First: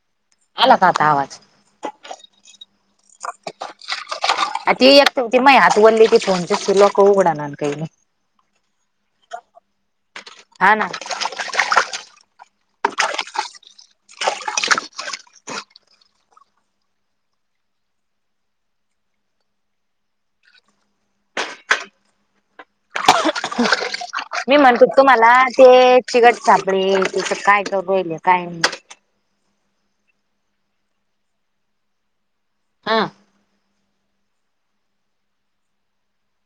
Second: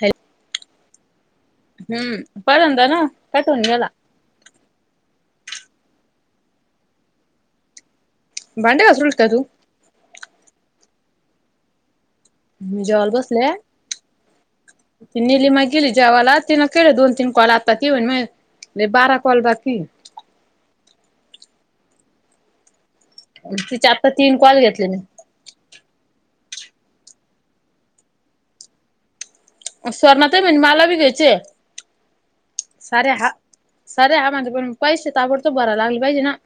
हॅ आला का आता ता आवाज हम्म पहिल्यांदाना कठवून गेला आ ती एक मये हात वल्ले की फोनचे लोक उघडणान काई नाई भांड्या घसरट का तू हा ना ी जेवाल बसलेय ती नेली मग गेली जेवाला तिने केलं दोन तीन कॉल आता ती होन मग नाही बारा कॉल बाकीि तिच्या मी म्हणतो तुम्हाला ते चिकट सापडेल तसं काय करूईल काय सुवर्णा ताई म्हणे मला बी घ्यायचे सारे हा सारे हा म्हणता पण पैसे ताबडतोब भरा लागले पाहिजे ना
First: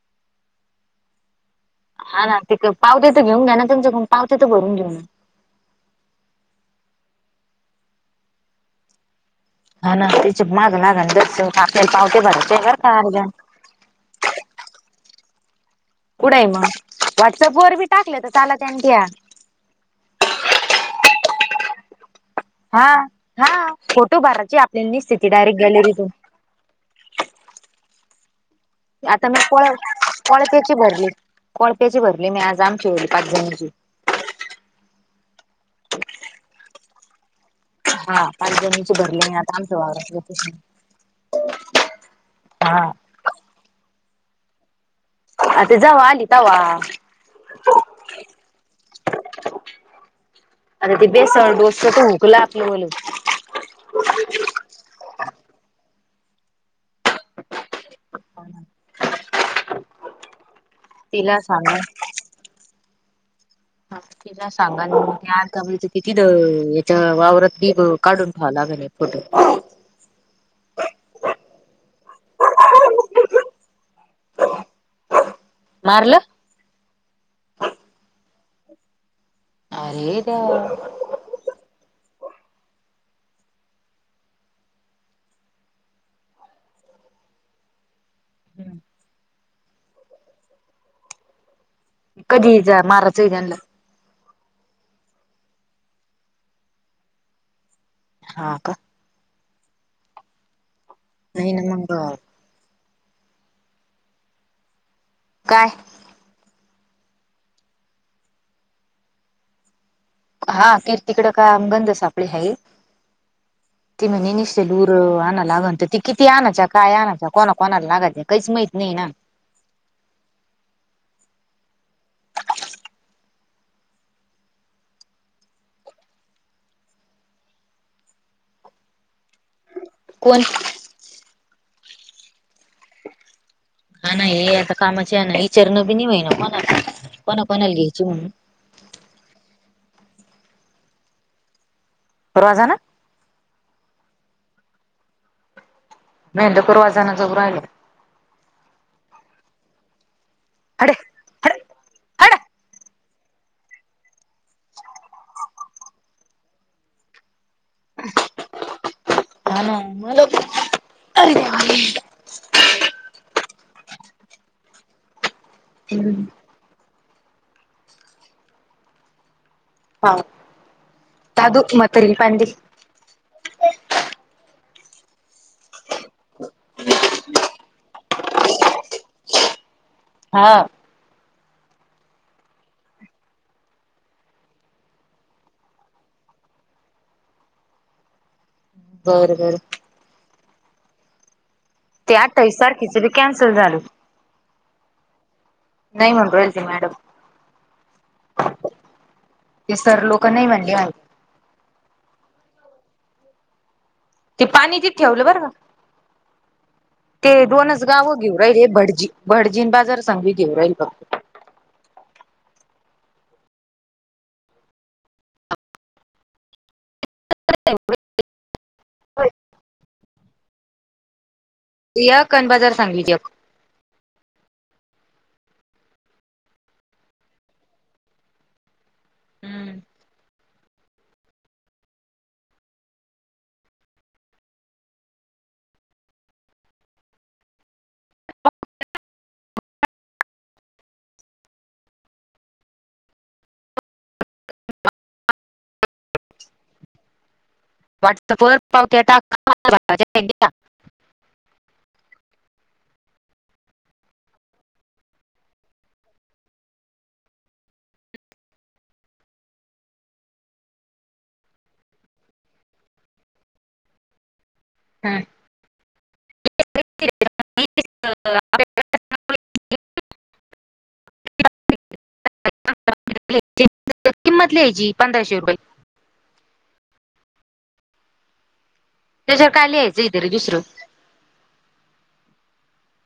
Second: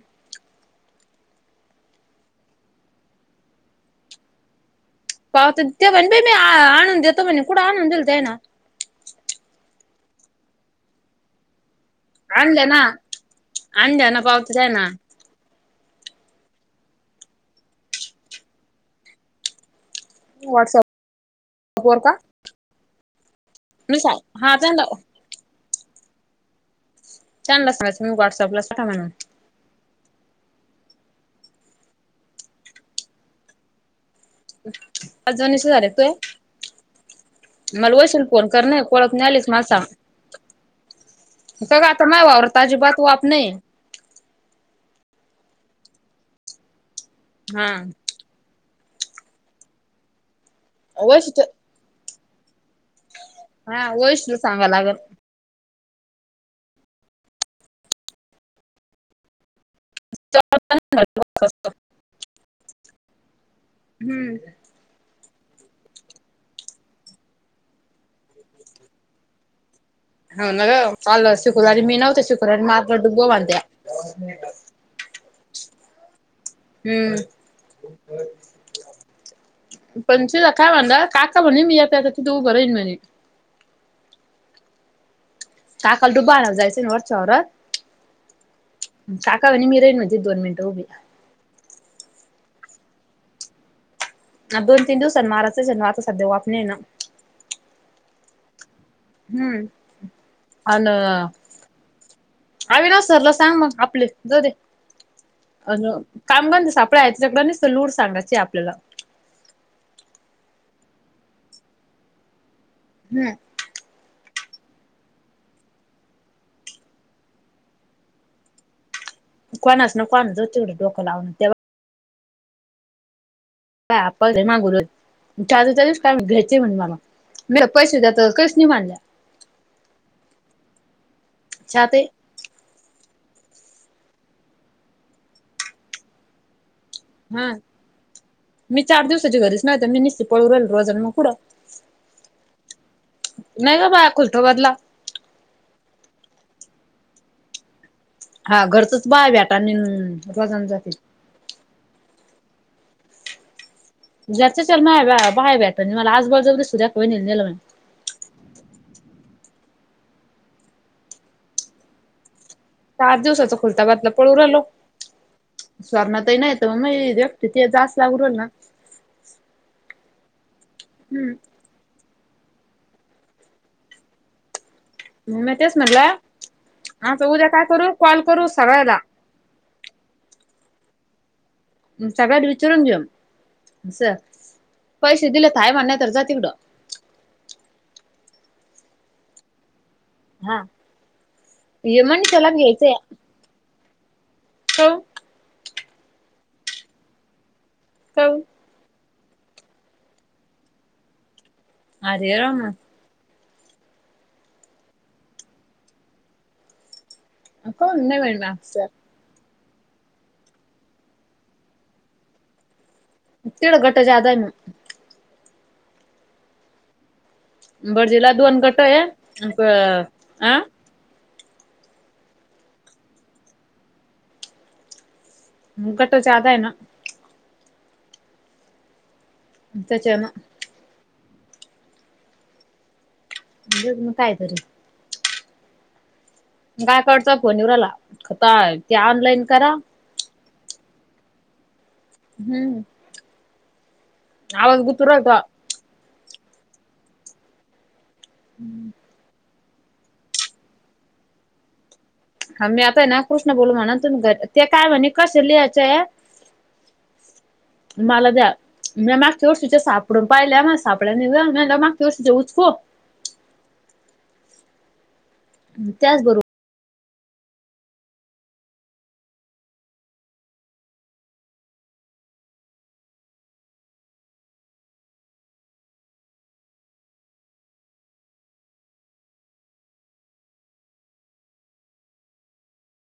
हा ना ते पावते तर घेऊ घ्या ना त्यांच्याकडून पावती तर भरून घेऊन पाहत ते म्हणेे मी बाई मी आणून देतो म्हणे कुठं आणून देईल ते ना हा ना त्याचे माग लागाना जरस आणलं ना आणलं ना पावता जाना कुढं आहे मग व्हॉट्सअप वर मी टाकलं तर ला त्यां ठ्या वॉटसअप अर का हा हा मी सांग फोटो हा भाराची त्यांना आपल्यानी स्थिती डायरेक्ट गॅलरीतून चांला सांग मी व्हट्सअपला आता मी कोळ कोळप्याची भरली कोळप्याची भरली मी आज आमचीेवली पाच जणीची पाजजस झाेतय आहे मला हा वयशल फोन पाणी कर नाही जमिनीचे ओळख भरले नाही आलीच आता मला आमच्या सांग वावरात का का आता नाही वावर अजिबात हा वाप नाही आता जाव आलीिता वा हा आणि ते बे वैशिष्ट सडोसतो हुगला आपल म्हल हा वश सांगाला लाग हा तिला सांगा हा हम्म तला सांग आणि म्ह किती याच्या वावरात बी काढून ठेवाला फोटो हो ना ग ल शिकुल आणि मी नव्हते शखुल आणि मार द गो बत्या मारलं. हम्म अरे पण तिला काय देवा म्हांड काका म्हणे मी याता तिथ उभं रा आहेईन म्हे काकाल डुबा आण जायचं वरचर. का मीरईनणध्ये दोन मिनट उभी क जीचा मारचज दोन तीन दिवसां माराच आणि आता सध्या वापणे ना हा का हम्म अना नाहीन मंग ह ना सरला सांग मग आपले ज काय अ कामगांध सापड या त्याच्याकंस तर लूर सांगायची आपल्याला हा तीर् तिकड काय अगंद सा आपली हाई हम्म ती म्ह निसतेल ल उरं आणा लागल तर ती किती आणाय काय आणाय कोणा कोणाला लागायच काहीच माहत नाही ना. कोणाच न कोणाचतवढ डोकं लावं तेव. बा आपल मा गुरु चालू चालूस काय घेचे म्हन. म पैसे द्याात कैस नाही बांधला. कोण छ ते हा नाही हे आता कामाची आहे ना विचारणं बी नाही होहि ना कोणा कोणा हा कोणाला घियची म्हणून मी चार दिवसाची घरीच नाही, तर मी निश्चित पळू राहिल रोजां मग पुुडं. रोजानं. नाही का बाया खुलठो बदला. मेहेंदपूरवाजाना जो राहिल. हा घरचच बाय भेटा आणि रोजान जाते. हडे हडे हड जच चल नाही बाहाहे भेटत मला आजबाजवस सुध द्या होई नेलं. हा ना मला चार दिवसाचा खुलता घातला पळू रालो स्वर्णातही नाही. मग ते जास् लाग आवरल ना. हा, हम्म, अदु, मातारीला पाणी दे. म म तेच म्हटलं,, आता उद्या काय करू, कॉल करू सगळदा. हां, सगळ्यात विचारून घेऊ,, अस, पैसे दिलेतय म्हण नाही तर जा तिकडं. बरं, बरं. हां,, ते, आठाईसारखेच बि कॅन्सल झाल. काउऽ नाही म्हणू रायली ती मॅडम. काऽ ते सर लोक नाही म्हणले म्ह अररा ते पाणी तित ठेवलं बरं का,, ते दोनच काऊन गावं नाही घेऊ म्हणे राहिले मागचं भटजी भडजीन बाजार संघी घेऊ राहील फघत. तेढा घटं ज्यादा आहे म बर्जीला दोन गट य,, अं या कन बाजार सांगलीत एक. गट जादा आहे ना. हम्म त्याचान. अ घीवून मी काय करू? गायकवाड चां फोन ईवू रायला, आता ते ऑनलाईन करा. हम्म, आवाज गुत रहाता. वॉट्सअप वर पावत्या टाकाय येत्या टाकऽ हा, मी आताय ना कृष्ण बोलू म्हणा, तुम्ही घरी ते काय म्हणे कसे लिहायचंय. मला द्या. म्या मागच्या वरशीच्या सापडून पाहिल्या, मग सापड्या निघ, म मागच्या वरशीच्या उचकु हा. त्याचबरोबर. [unintelligible] किंमत लिहायची पंधराशे रुपये. तेजावर काय लिहायचं इतरी दुसरं?